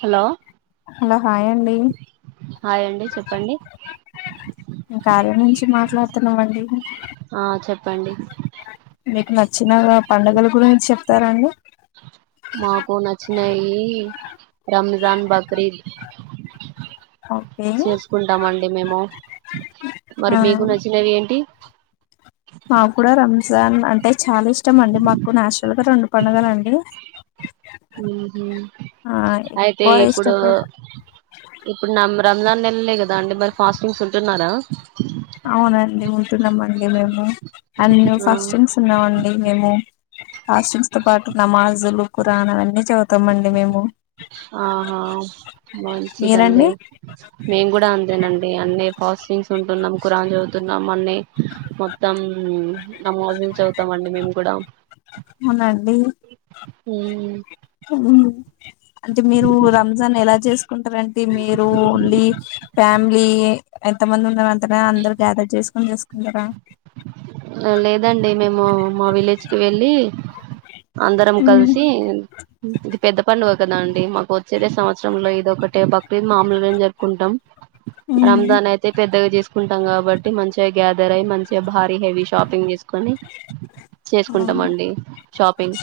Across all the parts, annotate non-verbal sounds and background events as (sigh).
Hello hello hi అండి hi అండి చెప్పండి మేం కార్య నుంచి మాట్లాడుతున్నమండి. ఆ చెప్పండి మీకు నచ్చిన పండగల గురించి చెప్తార అండి? మాకు నచ్చినయి రంజాన్, బక్రీద్ ఓకే చేసుకుంతామండి మేము, ఆ మరి మీకు నచ్చినవి ఏంటి? మాకు కూడా రంజాన్ అంటే చాలా ఇష్టమండి, మాకు నేచురల్ గా రెండు పండుగలండి. క ఉహు అయితే ఎక్కువ ఇప్పుడు ఇష్టపడి ఇప్పుడు న రంజాన్ నెలలే కదా అండి మరి, ఫాస్టింగ్స్ ఉంటున్నారా? అవునండి ఉంటున్నామండి మేము, అండ్ ఆ ఫస్ట్ఇన్స్ ఉన్నామండి మేము. కాస్ట్యూమ్స్ తో పాటు నమాజులు కుఖరానవన్నీ చదుతాం అండి మేము. ఆహా మంచిదండి, మీరండి మేము కూడా అంతెనండి అన్నీ కాస్ స్టింగ్స్ ఉంటున్నాం, ఖరాన్ చదువుతున్నాం. మొన్నే మొత్తం నమాజులు చదువుతాం అండి మేము. గుడ అవునండి ఉమ్ ఉమ్ అంటే మీరు రంజాన్ ఎలా చేసుకుంటారండి, మీరు ఓన్లీ ఫ్యా లీ ఎంత మంది ఉన్నారు అంతన, అందరు గ్యాదర్ చేసుకుని చసుకుంటరా? లేదండి మేము మా విలేజ్ కి వెళ్ళి అందరం ఉమ్, కలిసి, ఇది పెద్ద పండుగ కదా అండి మాకు వచ్చేదే సంవత్సరంలో ఇది ఒకటే బక్ క్రీద్ మామలుగనే జరుపుకుంటాం, ఉమ్. రంజాన్ అయితే పెద్దగా చేసుకుంటాం కాబట్టి మంచిగా గ్యాదర్ అయి మంచి భార హెవీ షాపింగ్ చేసుకని, అవును. చేసుకుంటమండి షా పింగ్.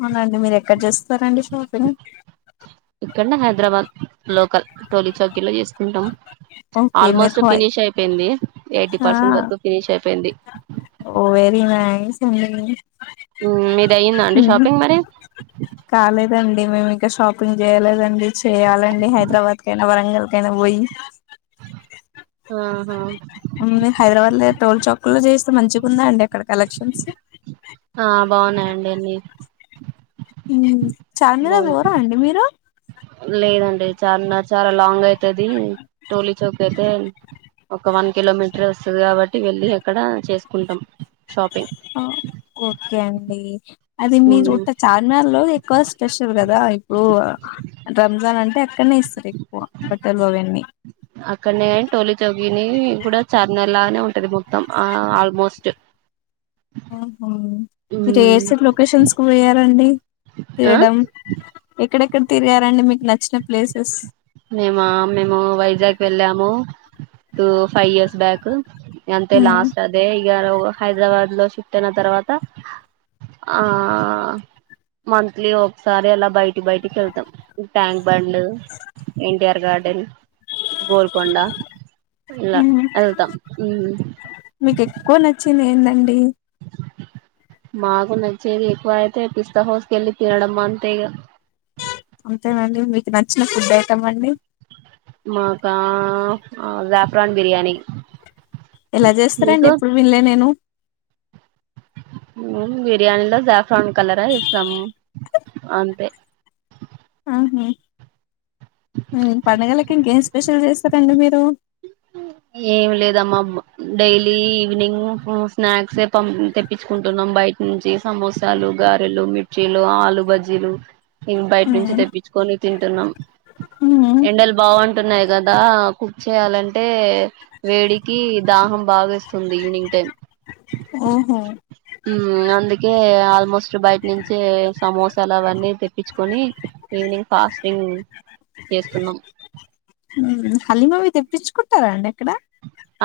అవునండి మీరు ఎక్కడ చేస్తారండి షాపింగ్ ఇక్కడనే హైదరాబాద్ లోకల్ టోలీ చౌకీలో చేసుకుంటాం ఓకే మీరు ఆల్మోస్ట్ హాయ్ ఫినిష్ అయిపోయింది ఎయిటీ ఆ పర్సెంట్ వరకు ఫినిష్ అయిపోయింది ఓ వెరీ నైస్ ఊ మీది అయ్యిందా అండి షాపింగ్ మరి లేదండి మేము ఇంకా షాపింగ్ చేయలేదండి చేయాలండి హైదరాబాద్ కైనా వరంగల్ వరంగల్ కైనా పోయి ఆహా ఉమ్, హైదరాబాద్ లో టోల్ చాకుల్లో చేస్తే మంచిగా ఉందా అండి అక్కడ కలెక్షన్స్ ఆ బాగున్నాయండి అన్ని ఆ చార్మినార్ పోరా అండి మీరు లేదండి చార్మినార్ చాలా లాంగ్ అయితది టోలీ చౌక్ అయితే ఒక వన్ కిలోమీటర్ వస్తుది కాబట్టి వెళ్ళి అక్కడ చేసుకుంటాం షాపింగ్ ఆ ఓకే అండి అది మీరు మ్మ్ చుట్ట చార్మినార్ లో ఎక్కువ స్పెషల్ కదా ఇప్పుడు రంజాన్ అంటే ఇక్కడనే ఇస్తారు బట్టలు అవన్నీ అక్కడనే టోలీ చోగిని కూడా చార్మినార్ లానే ఉంటాది అయిపోయింది మొత్తం ఆ ఆల్మోస్ట్ ఆహ మీరు మ్మ్ ఎటు సైడ్ లొకేషన్స్ కు పోయారండి ఆ తెలియడం ఎక్కడెక్కడ తిరిగారండి మీకు నచ్చిన ప్లేసెస్ మేమ మేము వైజాగ్ వెళ్ళాముూ ఫైవ్ ఇయర్స్ బ్యాక్ అంతే హ్మ్. లాస్ట్ అదే హైదరాబాద్ లో షిఫ్ట్ అయిన తర్వాత ఆ మంత్లీ ఒకసారి అలా బయటి బయటికి వెళ్తాం ట్యాంక్ బండ్ ఎన్టీఆర్ గార్డెన్ గోల్కొండ ఎలా ఎతాం నీకు ఎక్కువ నచ్చింది అండి పిట్టే సౌండ్ మాకు నచ్చేది ఎక్కువ అయితే పిస్తా హౌస్ కు వెళ్ళి తినడం అంతే ఇగ అంతేనండి మీకు నచ్చిన ఫుడ్ ఐటం అండి మాకా జాఫ్రాన్ బిర్యాని ఎలా చేస్తారండి ఎప్పుడు వినలే నేను బిర్యానీలో జాఫ్రాన్ కలరా ఇస్తాము అంతే ఆహా పండగలకి ఇంకేం స్పెషల్ చేస్తారండి మీరు ఏమి లేదమ్మా డైలీ ఈవినింగ్ స్నాక్స్ తెప్పించుకుంటున్నాం బయట నుంచి సమోసాలు గారెలు మిర్చీలు ఆలు బజ్జీలు బయట నుంచి హ్మ్. తెప్పించుకొని తింటున్నాం హ్మ్. ఎండలు బాగుంటున్నాయి కదా చేయాలంటే వేడికి దాహం బాగా ఇస్తుంది ఈవినింగ్ టైం ఓహో ఉ అందు ఆల్మోస్ట్ బయట నుంచి సమోసలు అవన్నీ తెప్పించుకొని ఈవినింగ్ ఫాస్టింగ్ చేస్తున్నాం హలీమవి తెప్పించుకుంటారండి ఎక్కడ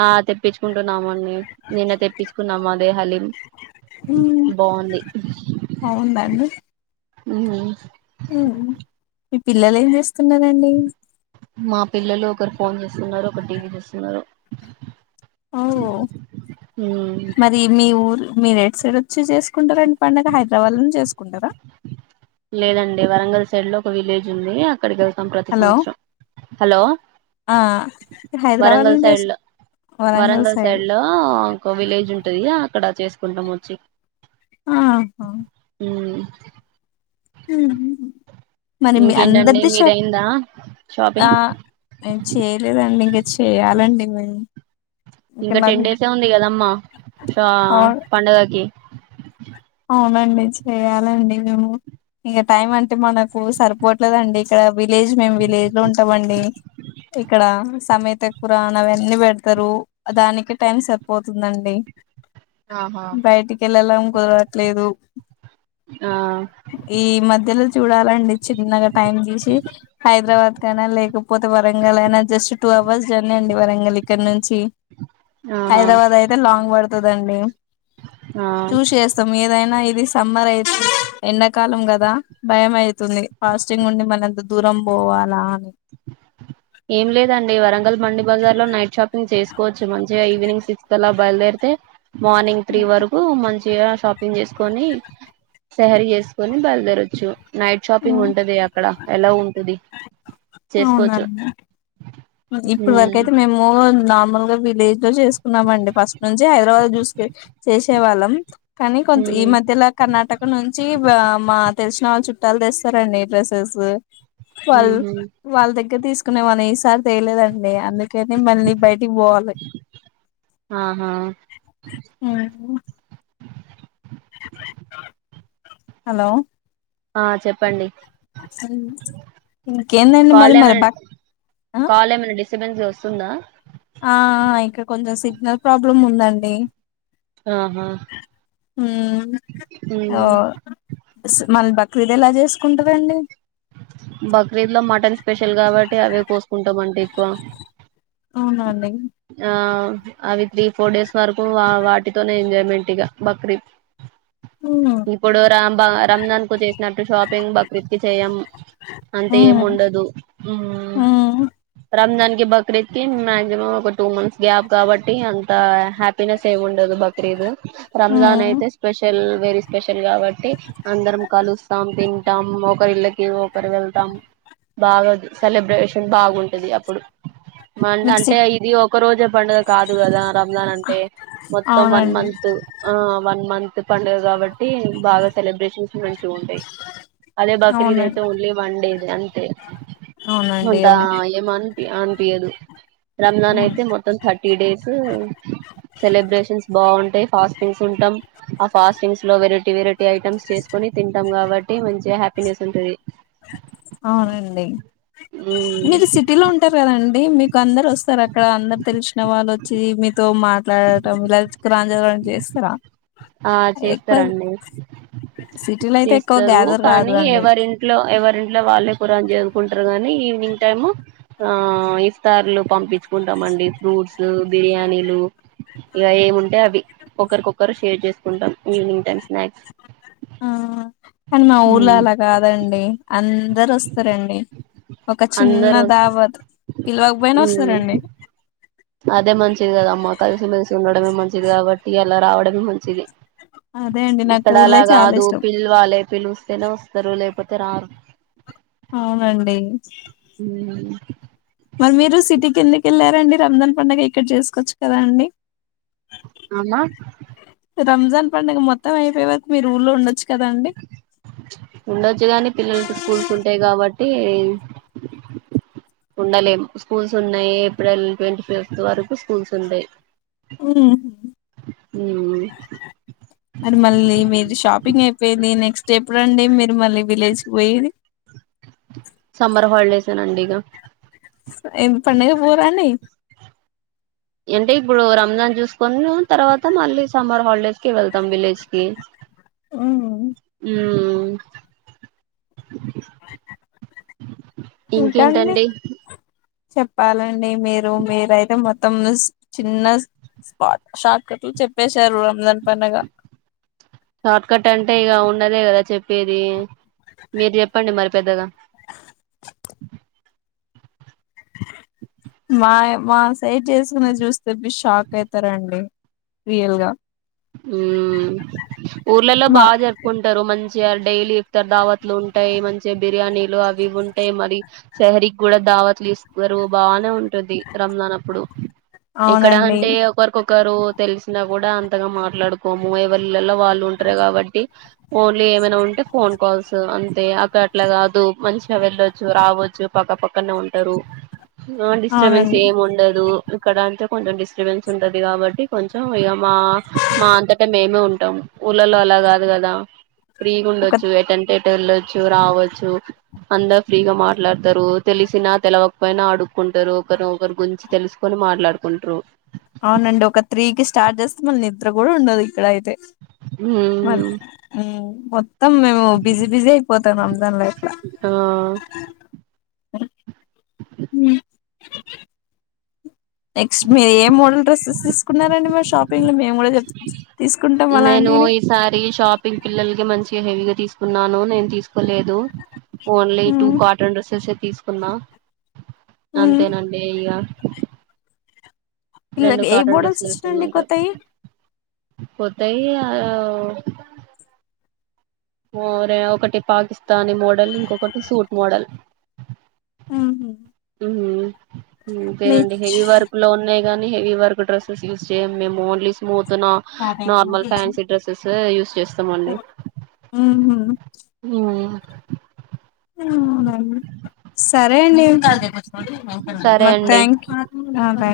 ఆ తెప్పించుకుంటున్నామండి నిన్న తెప్పించుకున్నామా హలీం బాగుంది బాగుందా ఉ హు మీ పిల్లలు ఏం చేస్తున్నారు మా పిల్లలు ఒకరు ఫోన్ చేస్తున్నారు ఒకరు టీవీ చూస్తున్నారు. ఓ మ్మ్ మరి మీ ఊరు మీరు ఎటు సైడ్ వచ్చి చేసుకుంటారండి పండుగ హైదరాబాద్ లోనే చేసుకుంటారా లేదండి వరంగల్ సైడ్ లో ఒక విలేజ్ ఉంది. అక్కడకి వెళ్తాం ప్రతి హలో సంవత్సరం హలో ఆ హైదరాబాద్ వరంగల్ లోనే సైడ్ చేసు లో వరంగల్ సైడ్ లో ఒక విలేజ్ ఉంటది అక్కడ చేసుకుంటాం వచ్చి ఆహా మ్మ్ మరి మీ ఇంకేంటండి అందరిది చాప్ మీదయిందా ఆ షాపింగ్ నేను చేయలేదండి ఇంకా చేయాలండి మే ఇంకా టెన్ డేసే ఉంది కదమ్మా ష ఆ పండుగకి అవునండి చెయాలండి మేము ఇంక టైమ్ అంటే మనకు సరిపోవట్లేదుండి ఇక్కడ విలేజ్ మేము విలేజ్ లో ఉంటమండి ఇక్కడ సమే అ కురాని అవన్నీ పెడతారు దానికి టైం సరిపోతుందండి ఆహా బయటికి వెళ్ళలం కుదరట్లేదు. ఆ ఈ మధ్యలో చూడాల లండి చిన్నగా టైం తీసి హైదరాబాద్ కి అయినా లేకపోతే వరంగల్ అయినా జస్ట్ టూ అవర్స్ జర్నీ అండి వరంగల్ ఇక్కడ నుంచి ఆహా హైదరాబాద్ అయితే లాంగ్ పడుతదండి ఆ అయినా ఇది సమ్మర్ అయి ఎండాకాలం కదా భయం అవుతుంది ఫాస్టింగ్ ఉండి మళ్ళ అంత దూరం పోవాలా అని ఏం లేదండి వరంగల్ మండి బజార్ లో నైట్ షాపింగ్ చేసుకోవచ్చు మంచిగా ఈవినింగ్ సిక్స్త్ అలా బయలుదేరి తే మార్నింగ్ త్రీ వరకు మంచి గా షాపింగ్ చేసుకొని సహరి చేసుకొని బయలుదేరచ్చు నైట్ షాపింగ్ ఉంటది అక్కడ ఎలా ఉంటది చేసుకోవచ్చు అవునండి ఇప్పుడు వరకు ఉమ్ అయితే మేము నార్మల్గా విలేజ్ లో చేసుకున్నామండి ఫస్ట్ నుంచి హైదరాబాద్ లో చూసుక చేసే వాళ్ళం కానీ కొంత ఈ ఉమ్ మధ్యలో కర్ణాటక నుంచి మా తెలిసిన వాళ్ళ చుట్టాలు తెస్తారండి డ్రెసెస్ వాళ్ళు ఉహు వాళ్ళ దగ్గర తీసుకునే వాళ్ళసారి తేలేదండి అందుకని మళ్ళీ బయటికి పోవాలి. ఆ హలో ఆ చెప్పండి ఇక ఏందడి మరి కాల్ మరి బ చెప్పండి వస్తుందా ఆ ఇక్కడ కొంచెం సిగ్నల్ ప్రాబ్లమ్ ఉందండి. ఆహా హ్మ్ ఓ ఉమ్ మళ బక్రీదు ఎలా చేసుకుంటారండి బక్రీద్లో మటన్ స్పెషల్ కాబట్టి అవే కోసుకుంటామంటే ఎక్కువ అవును అండి ఆ అవి త్రీ ఫోర్ డేస్ వరకు వాటితోనే ఎంజాయ్మెంట్గా బక్రీద్ హ్మ్ ఇప్పుడు రాంబ రంజాన్ కు చేసినట్టు షాపింగ్ బక్రీద్ కి చేయము అంత ఏం హ్మ్ ఉండదు హ్మ్ రంజాన్ కి బక్రీద్ కి మాక్సిమం ఒక టూ మంత్స్ గ్యాప్ కాబట్టి అంత హ్యాపీనెస్ ఏం ఉండదు. బక్రీద్ రంజాన్ హ్మ్ అయితే స్పెషల్ వెరీ స్పెషల్ కాబట్టి అందరం కలుస్తాం తింటాం ఒకరి ఇళ్ళ కు ఒకరు వెళ్తాం బాగా సెలబ్రేషన్ బాగుంటది అప్పుడు మన్ మీకు సి అంటే ఇది ఒక రోజు పండుగ కాదు కదా, రంజాన్ అంటే మొత్తం వన్ అవునండి మంత్ ఆ వన్ మంత్ పండుగ కాబట్టి బాగా సెలబ్రేషన్స్ మంచి ఉంటాయి అదే బక్రీద్ అయిత్ అవునండి ఓన్లీ వన్ డేది అంతే అవునండి అంత అవును ఎమ్ అనిపి అనిపింయాదు రంజాన్ అవును. అయితే మొత్తం థర్టీ డేస్ సెలబ్రేషన్స్ బాగుంటాయి ఫాస్టింగ్స్ ఉంటాం ఆ ఫాస్టింగ్స్ లో వెరైటీ వెరైటీ ఐటమ్స్ చేసుకుని తింటాం కాబట్టి మంచి హ్యాపీనెస్ ఉంటది. అవునండి ఉమ్ మీరు సిటీలో ఉంటారు కదండి మీకు అందరు వస్ స్తారా అక్కడ అందరు తెలిసిన వాళ్ళు వచ్చి మీతో మాట్లాడటం ఇలా రాంజాం చేస్తారా ఆ ఎక్కువ చేస్తారండి సిటీలో అయితే ఎక్కువ చేస్తారు గ్యాదర్ కాదు కానీ అండి ఎవరింట్లో ఎవర్ ఇంట్లో వాళ్ళే కురాన్ చదువుకుంటారు కానీ ఈవినింగ్ టైమ్ ఆ ఇఫతార్లు పంప్ చుకుంటాండి ఫ్రూట్స్, బిర్యానీలు ఇగ ఏముంటే అవి ఒకరికొరు షేర్ చేసుకుంటాం ఈవినింగ్ టైమ్ స్నాక్స్ ఆ కానీ మా ఊర్లో అలా కాదండి అందరు వస్తారండి ఒక చిన్న అందరు దావాత్, పిల్వకపోయిన మ్మ్ వస్తారండి. అదే మంచిది కదమ్మ కలిసిమెలిసి ఉండడమే, మంచిది కాబట్టి అలా రావడమే మంచిది. అదే అండి నాకు ఇక్కడ ఊర్లే అలా చాలా కాదు ఇష్టం పిలవాలే, పిలుస్తేనే వస్తారు లేకపోతే రారు. అవునండి ఉమ్మ్ మరి మీరు సిటీకి ఎందుకు వెళ్ళారండి. రంజాన్ పండుగ ఇక్కడ చేసుకోవచ్చు కదా అండి. అమ్మ రంజాన్ పండుగ మొత్తం అయిపోయవరకు మీరు ఊర్లో ఉండచ్ ఉండొచ్చు కానీ, పిల్లలకి స్కూల్స్ ఉంటాయి కాబట్టి. ఉండలేము స్కూల్స్ ఉన్నాయి. ఏప్రిల్ ట్వంటీ ఫిఫ్త్ వరకు స్కూల్స్ ఉంతాయ్. హ్మ్మ్ అది మళ్ళీ మీరు షాపింగ్ అయిప్ పోయేది నెక్స్ట్ ఎప్పుడండి మీరు మళ్ళీ విలేజ్ కు పోయేది సమ్మర్ హాలిడేస్ నాండి ఇగ పండుగ పోరాండి అంటే ఇప్పుడు రంజాన్ చూసుకుని తర్వాత మళ్ళీ సమ్మర్ హాలిడేస్ కి వెళ్తాం విలేజ్ కి ఉమ్ ఇంకా అండి ఇంకేంటండి చెప్పాలండి మీరు మీరైతే మొత్త మొత్తంలో చిన్న స్పాట్ షార్ట్ కట్లు చెప్పేశారు రంజాన్ పండగ షార్ట్ కట్ అంటే ఇక ఉన్నదే కదా చెప్పేది మీరు చెప్పండి మరి పెద్దగా. మయ్ మా సైట్ చేసుకునే చూస్తే షాక్ అయితారండి రియల్ గా ఉమ్ ఊర్లలో మా బాగా జరుపుకుంటారు మంచ్ మంచి డైలీ దావత్లు ఇఫతార్ ఉంటాయి. మంచి బిర్యానీలు అవి ఉంటాయి మరి సహరీ కూడా దావ్ దావత్ లు ఇస్తారు బాగానే ఉంట్ టుది రంజన్ అప్పుడు ఇక్కడ అవునండి అంటే ఒకరికొకరు తెలిసిన కూడా అన్ త్తగా మాట్లాడుకోము ఎమ్ లో వాళ్ళు ఉంటారు కాబట్టి, ఫోన్ లో ఏమైనా ఉంటే ఫోన్ కాల్స్ అన్ అంతే అక్కడ అట్లా కాదు మంచిగా వెళ్ళొచ్చు రావచ్చు పక్కపక్కనే ఉంటారు. ఆ డిస్టర్బెన్స్ అవునండి ఏం ఉండదు ఇక్కడ అంత్ కొంచెం డిస్టర్బెన్స్ ఉంటది కాబట్టి కొంచెం ఇగ మా మా అంతటే మేమే ఉంటాం ఊర్లలో అలా కాదు కదా ఫ్రీగా ఒక ఉండొచ్చు ఎత్తంటే అట్టు వెళ్ళొచ్చు రావచ్చు అందరూ ఫ్రీగా మాట్లాడతారు తెలిసినా తెలవకపోయినా అడుక్కుంటారు. ఒకర్ ఒకరి గురించి తెలుసుకొని. మాట్లాడుకుంటు అవునండి ఒక త్రీకిి స్టార్ట్ చేస్తే మళ్ళీ నిద్ర కూడా ఉండదు ఇక్కడ అయితే మరి హ్మ్ హ్మ్ మ మొత్తం మేము బిజీ బిజీ అయిపోతాన్నాం దాని లైఫ్ లో ఆ హ్మ్ నెక్స్ట్ మీరు ఏ మోడల్ డ్రెసెస్ తీసుకున్నారండి మా షాపింగ్ లో మీ నేను ఈసారి షాపింగ్ పిల్లలు మంచి హెవీ గా తీసుకున్నాను నేను తీసుకోలేదు ఓన్లీ టూ మ్మ్ కాటన్ డ్రెస్సెస్ తీసుకున్నా మ్మ్ అంతేనండి ఇగ రెండు పిల్లకి ఏ కాటన్ మోడల్స్ వచ్చినాయండి కొత్తయి కొత్తయీ ఆ మరే ఒకటి పాకిస్తానీ మోడల్ ఇంకొకటి సూట్ మోడల్ ఉహు మీ అంతేనండి హెవీ వర్క్ లో ఉన్నాయి కానీ హెవీ వర్క్ డ్రస్సెస్ యూజ్ చేయం మేము only smooth normal fancy dresses use చేస్తామండి హ్మ్ సరేలే సరే మరి అండి thank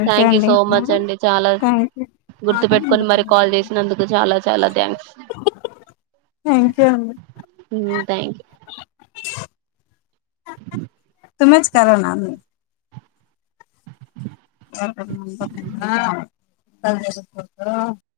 you thank you so much అండి చాలా యూ గుర్తు పెట్టుకొని మరి కాల్ చేసినందుకు చాలా చాలా థ్యాంక్స్ థ్యాంక్ యూ అండి అ అ సెమిస్టరా నాది (unintelligible)